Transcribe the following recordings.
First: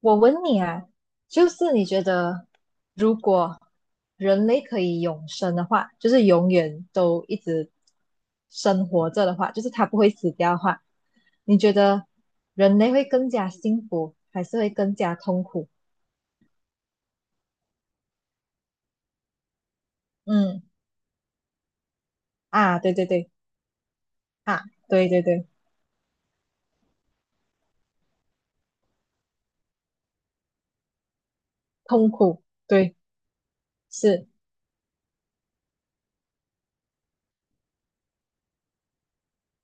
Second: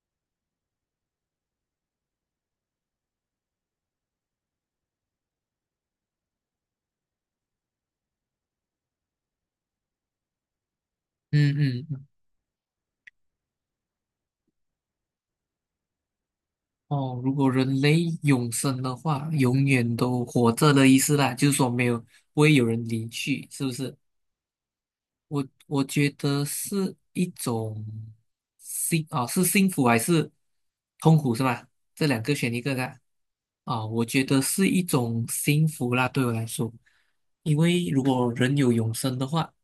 我问你啊，就是你觉得如果人类可以永生的话，就是永远都一直生活着的话，就是它不会死掉的话，嗯你觉嗯。得人类会更加幸福，还是会更加痛苦？哦，如果人类永生的话，永远都活嗯，着的意思啦，就是说没有，不会有啊，人对对离对。去，是不是？啊，对对我对。我觉得是一种是幸福还是痛苦是吧？这痛两个苦。选一个对。的我觉是。得是一种幸福啦，对我来说，因为如果人有永生的话，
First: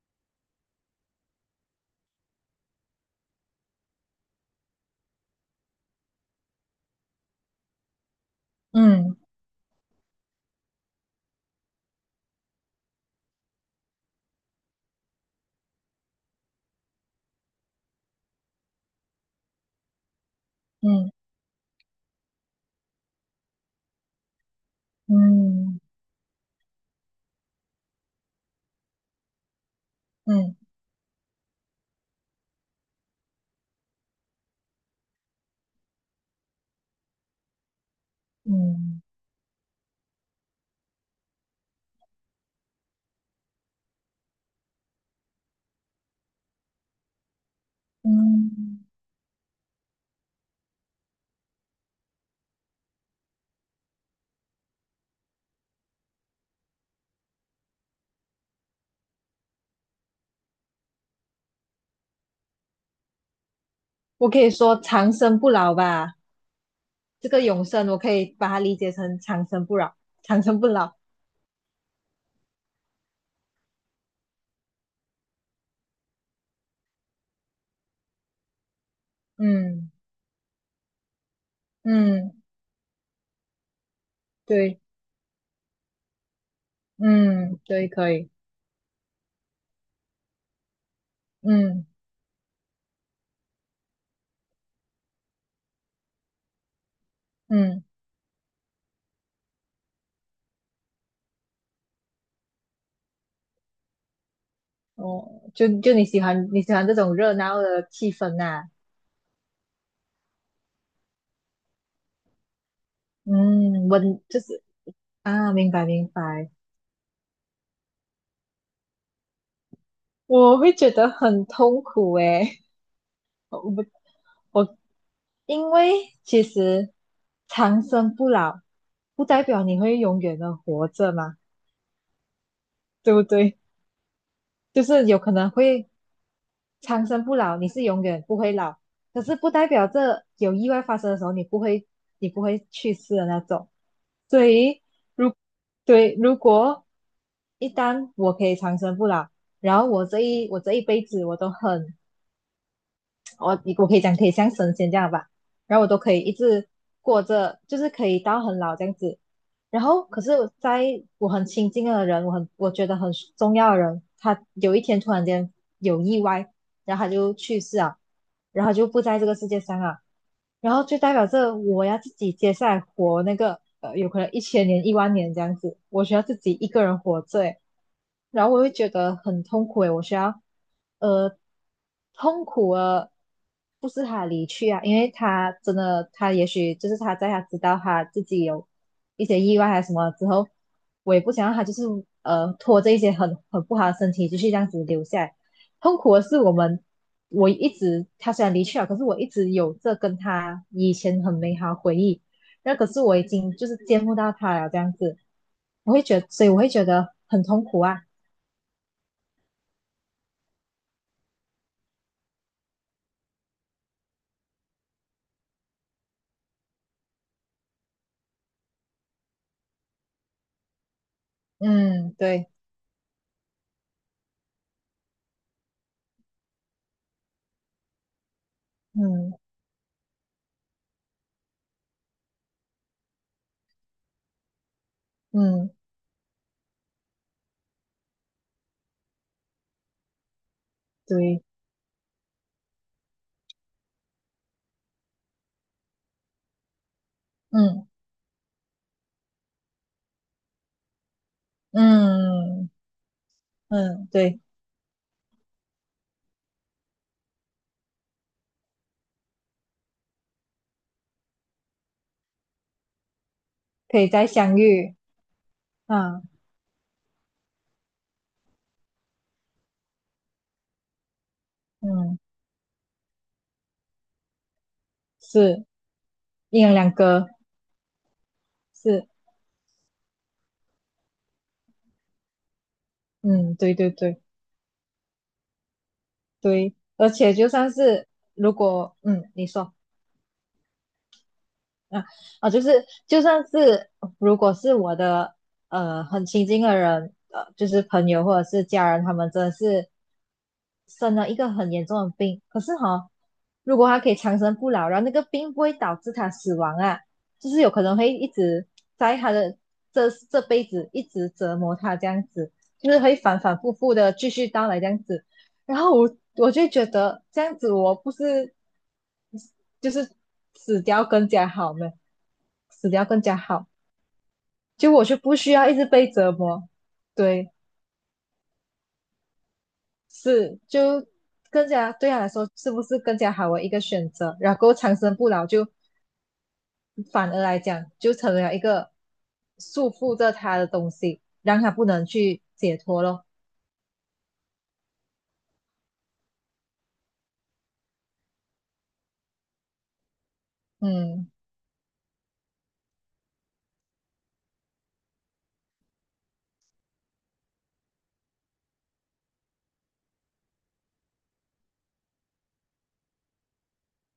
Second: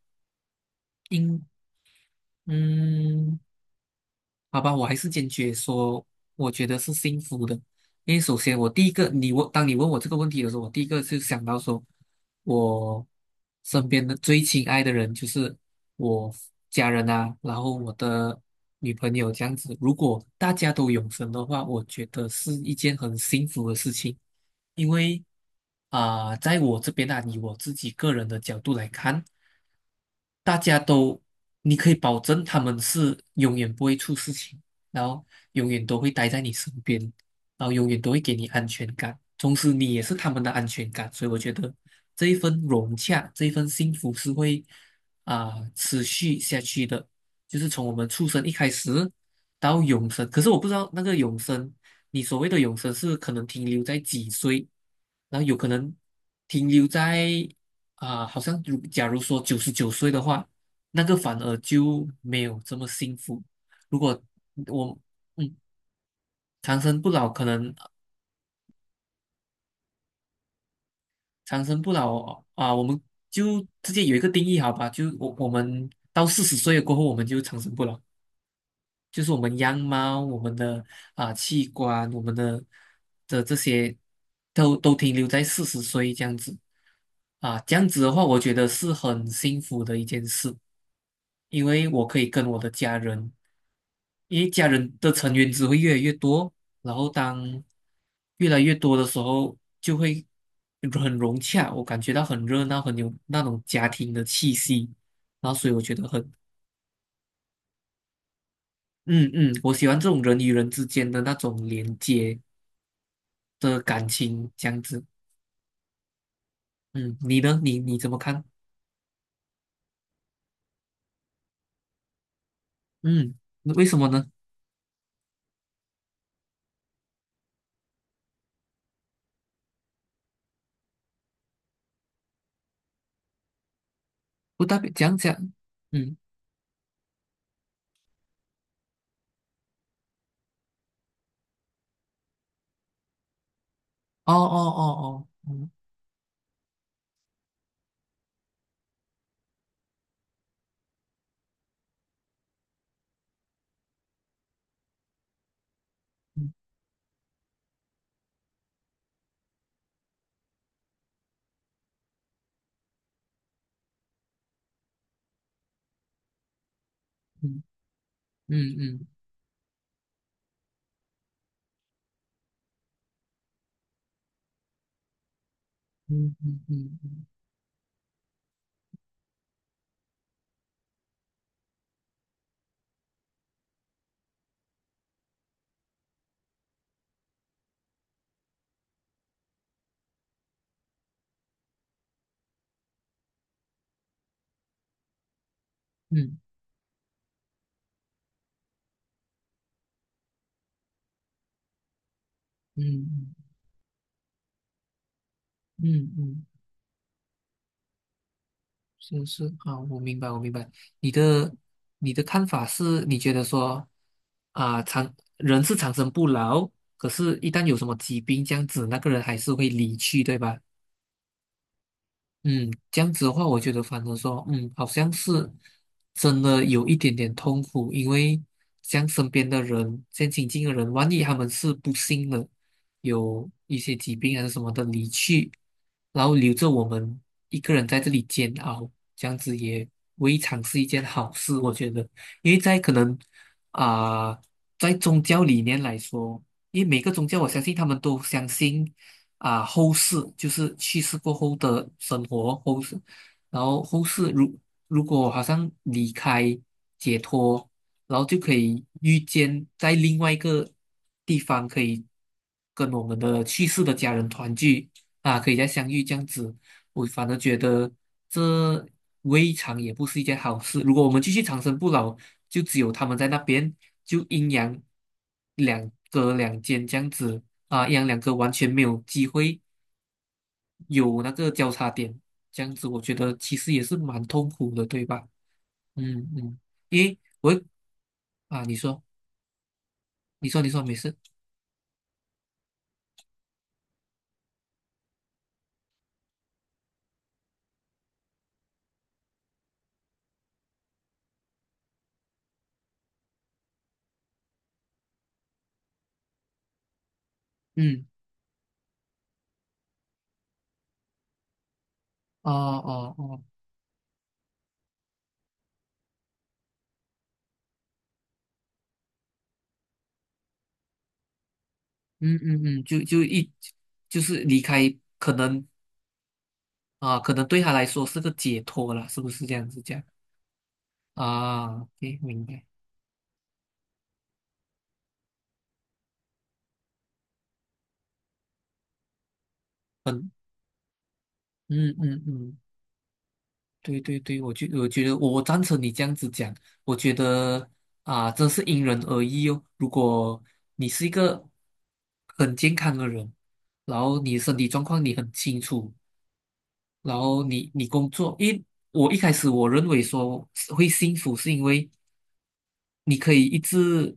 应嗯。好吧，我还是坚决说，我觉得是幸福的。因为首先，我第一个，嗯你问，当你问我这个问题的时候，我第一个就想到说，我身边的最亲爱的人就是我家人啊，然后我的女朋友这样子。如果大家都永嗯生的话，我觉得是一件很幸福的事情。因为嗯在我这边啊，以我自己个人的角度来看，大嗯家都，你可以保证他们是永远不会出事情，然后永远都会待在你身边，然后永远都会给你安全嗯感，同时你也是他们的安全感，所以我觉得这一份融洽，这一份幸福是会啊、持续下去的，就是从我们出生嗯。一开嗯，始到永生。可是我不知道那个永生，你所谓的永生是可能停留在几岁，然后有可能停留在。啊，好像假如说99岁的话，那个反而就没有这么幸福。如果我可以说我长生不嗯老吧。长生不老，这个可永能生，我可以把它理解成长生不老，长生不老。长生不老啊，我们就直接有一个定义好吧？就我们到四十岁过后，我们就长生不老，就是我们样嗯貌、我们的器官、我们嗯，的的这些都对。都停留在四十岁这样子啊，嗯，这样对，子可的话，以。我觉得是很幸福的一件事。因为嗯我可以跟我的家人。因为家人的成员只会越来越多，然后当嗯。越来越多的时候，就会很融洽，我感觉到很热闹，很有那种家庭的气息，哦，然后就所以我就觉你得喜很，欢你喜欢这种热闹的气氛呐、嗯我喜欢这种人与人之间的那种连接的嗯，我感就情，是这样子。啊，明白明白。嗯，你呢？你怎么看？我会觉得很痛苦诶，嗯，我为不什么呢？我因为其实长生不老不代表你会永远的活着嘛，对不对？不代就表是讲有可能讲。会嗯，长生不老，你是永远不会老，可是不代表这有意外发生的时候你不会去世的那种。哦哦所哦以哦，如嗯对如果一旦我可以长生不老，然后我这一辈子我都很我可以讲可以像神仙这样吧，然后我都可以一直过着，就是可以到很老这样子。然后可是，在我很亲近的人，我觉得很重要的人，他有一天突然间有意外，然后他就去嗯世啊，然后就不嗯在这个世界上啊，然后就代表着我要自己接下来活那个有可能一千年、一万年这样子，我需要嗯自己嗯一个嗯人活嗯着诶，然后我会觉得很痛苦诶，我需要呃痛苦啊，不是他的离去啊，因为他真的他也许就是他在他知道他自己有一些意外还是什么之后，我也不想让他就是拖着一些很不好的身体继续这样子留下来。痛苦的嗯是我们，我一直他虽然离去了，可是我一直有这跟他以前很美好的回忆。那嗯嗯可是嗯我已嗯嗯。经就是见不到他了，这样子，嗯嗯我会嗯嗯觉得，所嗯。以我会觉得很痛苦啊。是是啊，我明白，我明白。你的你的看法是，你觉得说啊，长人是长生不老，可是一旦有什么疾病这样子，那个人还是会离去，对吧？嗯，对。嗯，这样子的话，我觉得反而说，好像是真的有一点点痛苦，因为像身嗯边的人，像亲近的人，万一他们是不幸的，有一些疾病还是什么的离去，嗯，然后留着我们一个人在这里煎熬，这样子也未尝是一件好对。事，我觉得，因为在可能啊、在宗教理念来说，因为每个宗教我相信他嗯们都相信。后世，就是去世过后的生活嗯后世，然后后嗯，世对。如果好像离开解脱，然后就可以遇见在另外一个地方，可以跟我们的去世的可以家再人团相聚遇。啊，可以再相遇这啊，样子。我反而觉得这未尝也不是一件好事。如果我们继续长生不老，嗯，就只有他们在那边，就阴阳是，两隔两一人间两这样个。子，啊，一样两个完全没有是。机会有那个交叉点，这样子我觉得嗯，其实对也对是对蛮痛苦的，对吧？嗯嗯。对。因而为且就我会算是如啊，你果，说，嗯，你说。你说，你说，没事。啊，啊，就是就算是如果是我的很亲近的人，就是朋友或者是家人，他们真的是生了一个很严重的病，可是哈、如果他可以长生不老，然后那个病不会导致他死亡啊，就是有可能嗯，会一直在他的这辈子一直折磨他这样哦子，就是哦会反哦，反复复的继续到来这样子。然后我就觉得这样子我不是就是死掉更加好呢，嗯嗯嗯，死掉更加好，就是离就开，我就可不需能要一直被折磨。啊，可能对。对他来说是个解脱了，是不是这样子讲是，就更啊加对？OK，他来明说白。是不是更加好的一个选择？然后长生不老就反而来讲就成了一个束缚嗯着他的东西，让他不嗯能嗯去嗯，解脱咯。对对对，我觉得我赞成你这样子讲，我觉得啊，真是因人而异哦。如果你是一嗯个很健康的人，然后你身体状况你很清楚，然后你工作，我一开始我认为说是会幸福是因为你可以一直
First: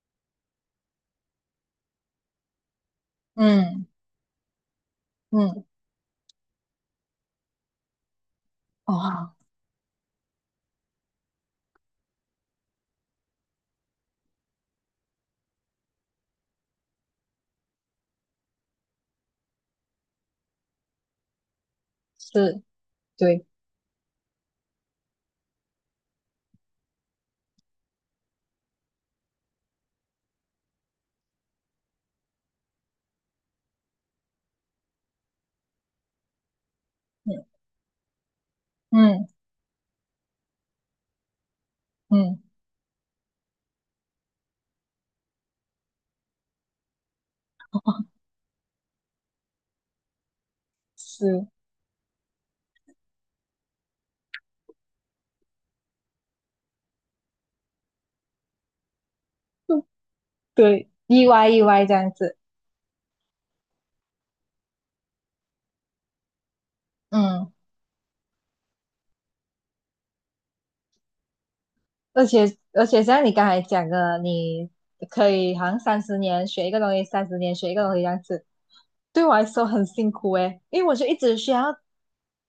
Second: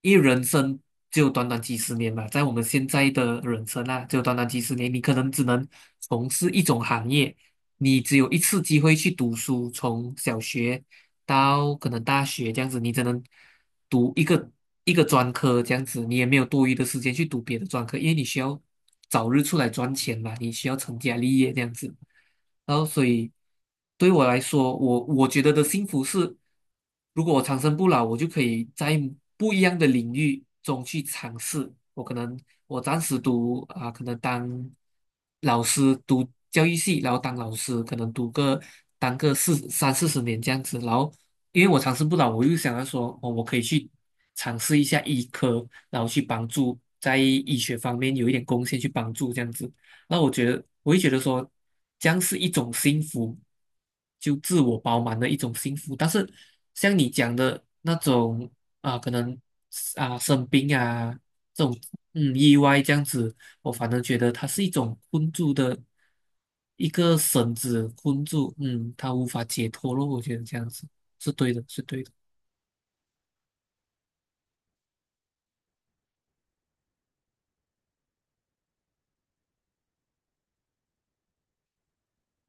因为人生就短短几十年嘛，在我们现在的人生嗯啊，就短短几十年，你可能只嗯。嗯，能从事一种行业，你只有一次机会去读哦，书，从小学到可能大学这样子，你只能读一个专科这样子，你也没有多余的时间去读别的专科，因为你需要早日出来赚钱嘛，你需要成家立业这样子，是，然后所以对。对我来说，我觉得的幸福是。如果我长生不老，我就可以在不一样的领域中去尝试。我可能我暂时可能当老师读教育系，然后当老嗯师，可能读个当嗯个四三四十年这样子。然后因为我长生不老，嗯，我又想要说，哦，我可以去尝试一下医科，然后去帮助在医学方面有一点贡献，去帮助这样子。那我觉得，我会觉得说，是，这样是一种幸福，就自我饱满的一种幸福。但是像你讲的那种啊，可能啊生病对，啊意外意这种外这样子。意外这样子，我反而觉得它是一种困住的一个嗯。绳子困住，嗯，他无法解脱咯。我觉得这样子是对的，是对的。而且，而且像你刚才讲的，你可以好像三十年学一个东西，三十年学一个东西这样子，对我来说很辛苦诶，因为我就一直需要，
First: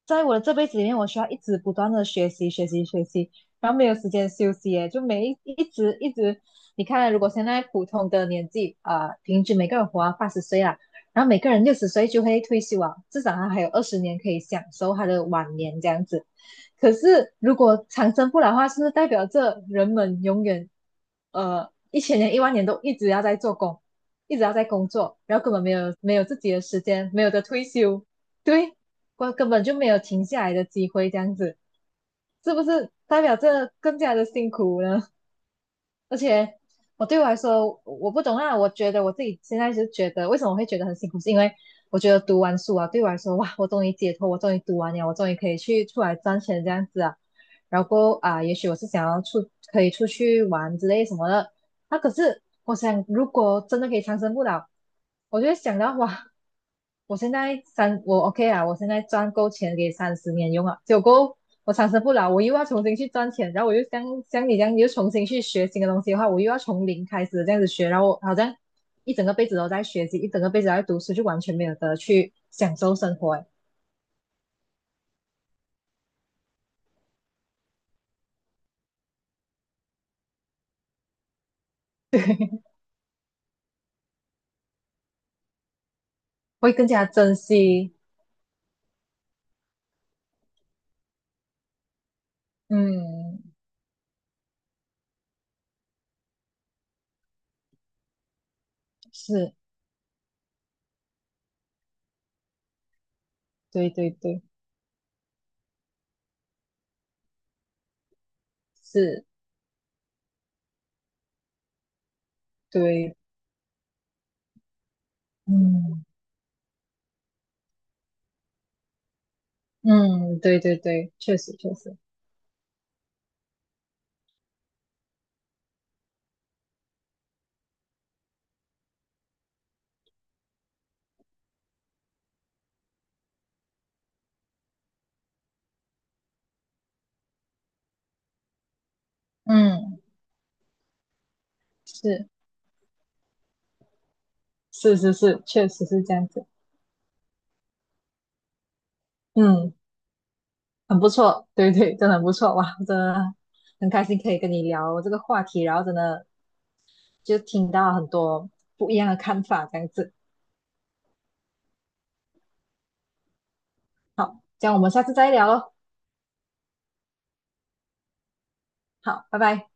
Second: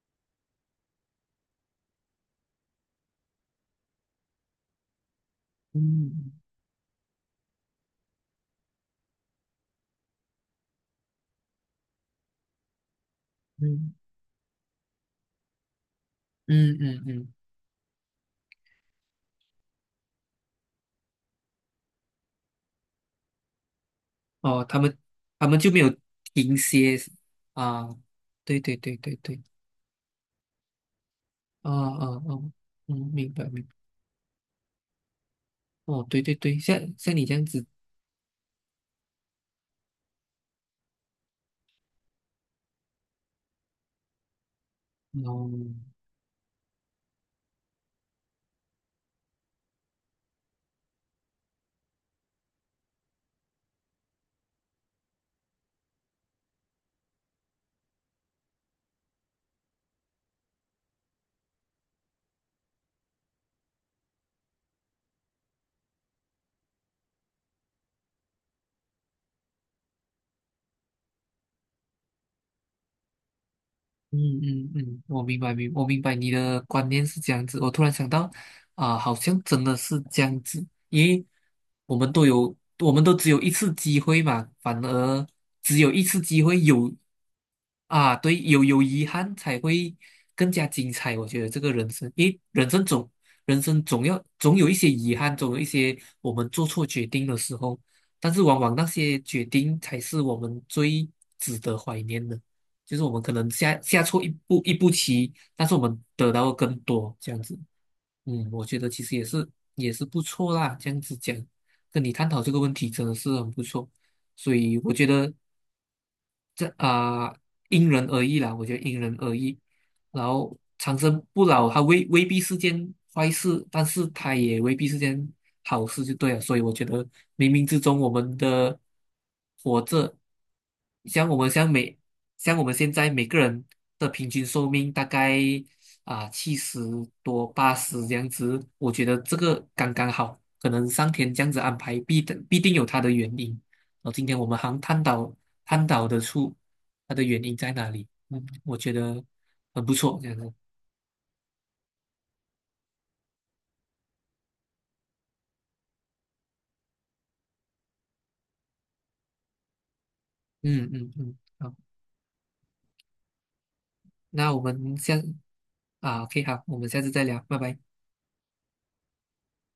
在我的这辈子里面，我需要一直不断的学习学习学习，然后没有时间休息诶，就每一一直一嗯直，你看，如果现在普通的年纪啊、平均每个人活到80岁啦，然后每个人60岁就会退休啊，至少他还有二嗯十年可以享受他的晚年这样子。嗯可嗯嗯，是如果长生不老的话，是不是代表着人们永远一千年、一万年都一直要在做工，一直要哦，在他工们作，然后他根们本就没没有有没有自己停的时歇间，没有的退啊，休。对对。对对对根对。根本就没有停下来的机会，这样子，啊啊啊，是不是嗯，代明表白明白。着更加的辛苦呢？哦，而对对且，对，像我像对我你这来样子，说，我不懂啊。我觉得我自己现在就觉得，为什么会觉得很辛苦，是因为我觉得读完书啊，对我来说，哇，我终于解脱，我终于读完了，我终于可哦，以去出来赚钱这样子啊。然后啊，也许我是想要出，可以出去玩之类什么的。那、可是我想，如果真的可以长生不老，我就会想到哇，我 OK 啊，我现在赚够钱给三十年用啊，结果我长生不老，我又要重新去赚钱，然后我又像像你这样，你又重新去学新的东西的话，我又要从零开始这样子学，然后我好像一整个辈子都在学习，一整个辈子都在读书，就完全没有得去享受生活诶，嗯嗯嗯，我明白你的观念是这样子。我突然想到，好像真的是这样子，因为我们都有，我们都只有一次机会嘛，反而只有一次机会会更有加珍惜。啊，对，有遗憾才会更加精彩。我觉得这个人生，因为人生总嗯，人生总要总有一些遗憾，总有一些我们做错决定的时候，但是往往那些决是，定才是我们最值得怀念的。就是我们可能下对下对错一对。步一步棋，但是我们得到的更多这样子。嗯，我觉得其实也是。是也是不错啦，这样子讲，跟你探讨这个问题真的对。是很不错。所以我觉得嗯这啊、因人而异啦，我觉得因人而异。然嗯，后对对长对，生确不实老，确它实。未必是件坏事，但是它也未必是件好事，就对了。所以我觉得冥冥之中，我们的活着，像我们像每像我们现在每个人的平均寿命大概七十多八十这样子，我觉得这个刚嗯，刚好，可能上天这样子安排，必是定必定有它的原因。哦，今天我们好像是探是讨是，确探实是讨这得样子。出它的原因在哪里。嗯，我觉得嗯。很不错，这样子。很不错，对对，真的很不错哇，真的很开心可以跟你聊这个话题，然后真的就听到很多不一样的看法，这样子。嗯嗯嗯，好，好，那我这样我们们下次下再聊喽。啊，OK，好，我们下次再聊，拜拜。好，拜拜。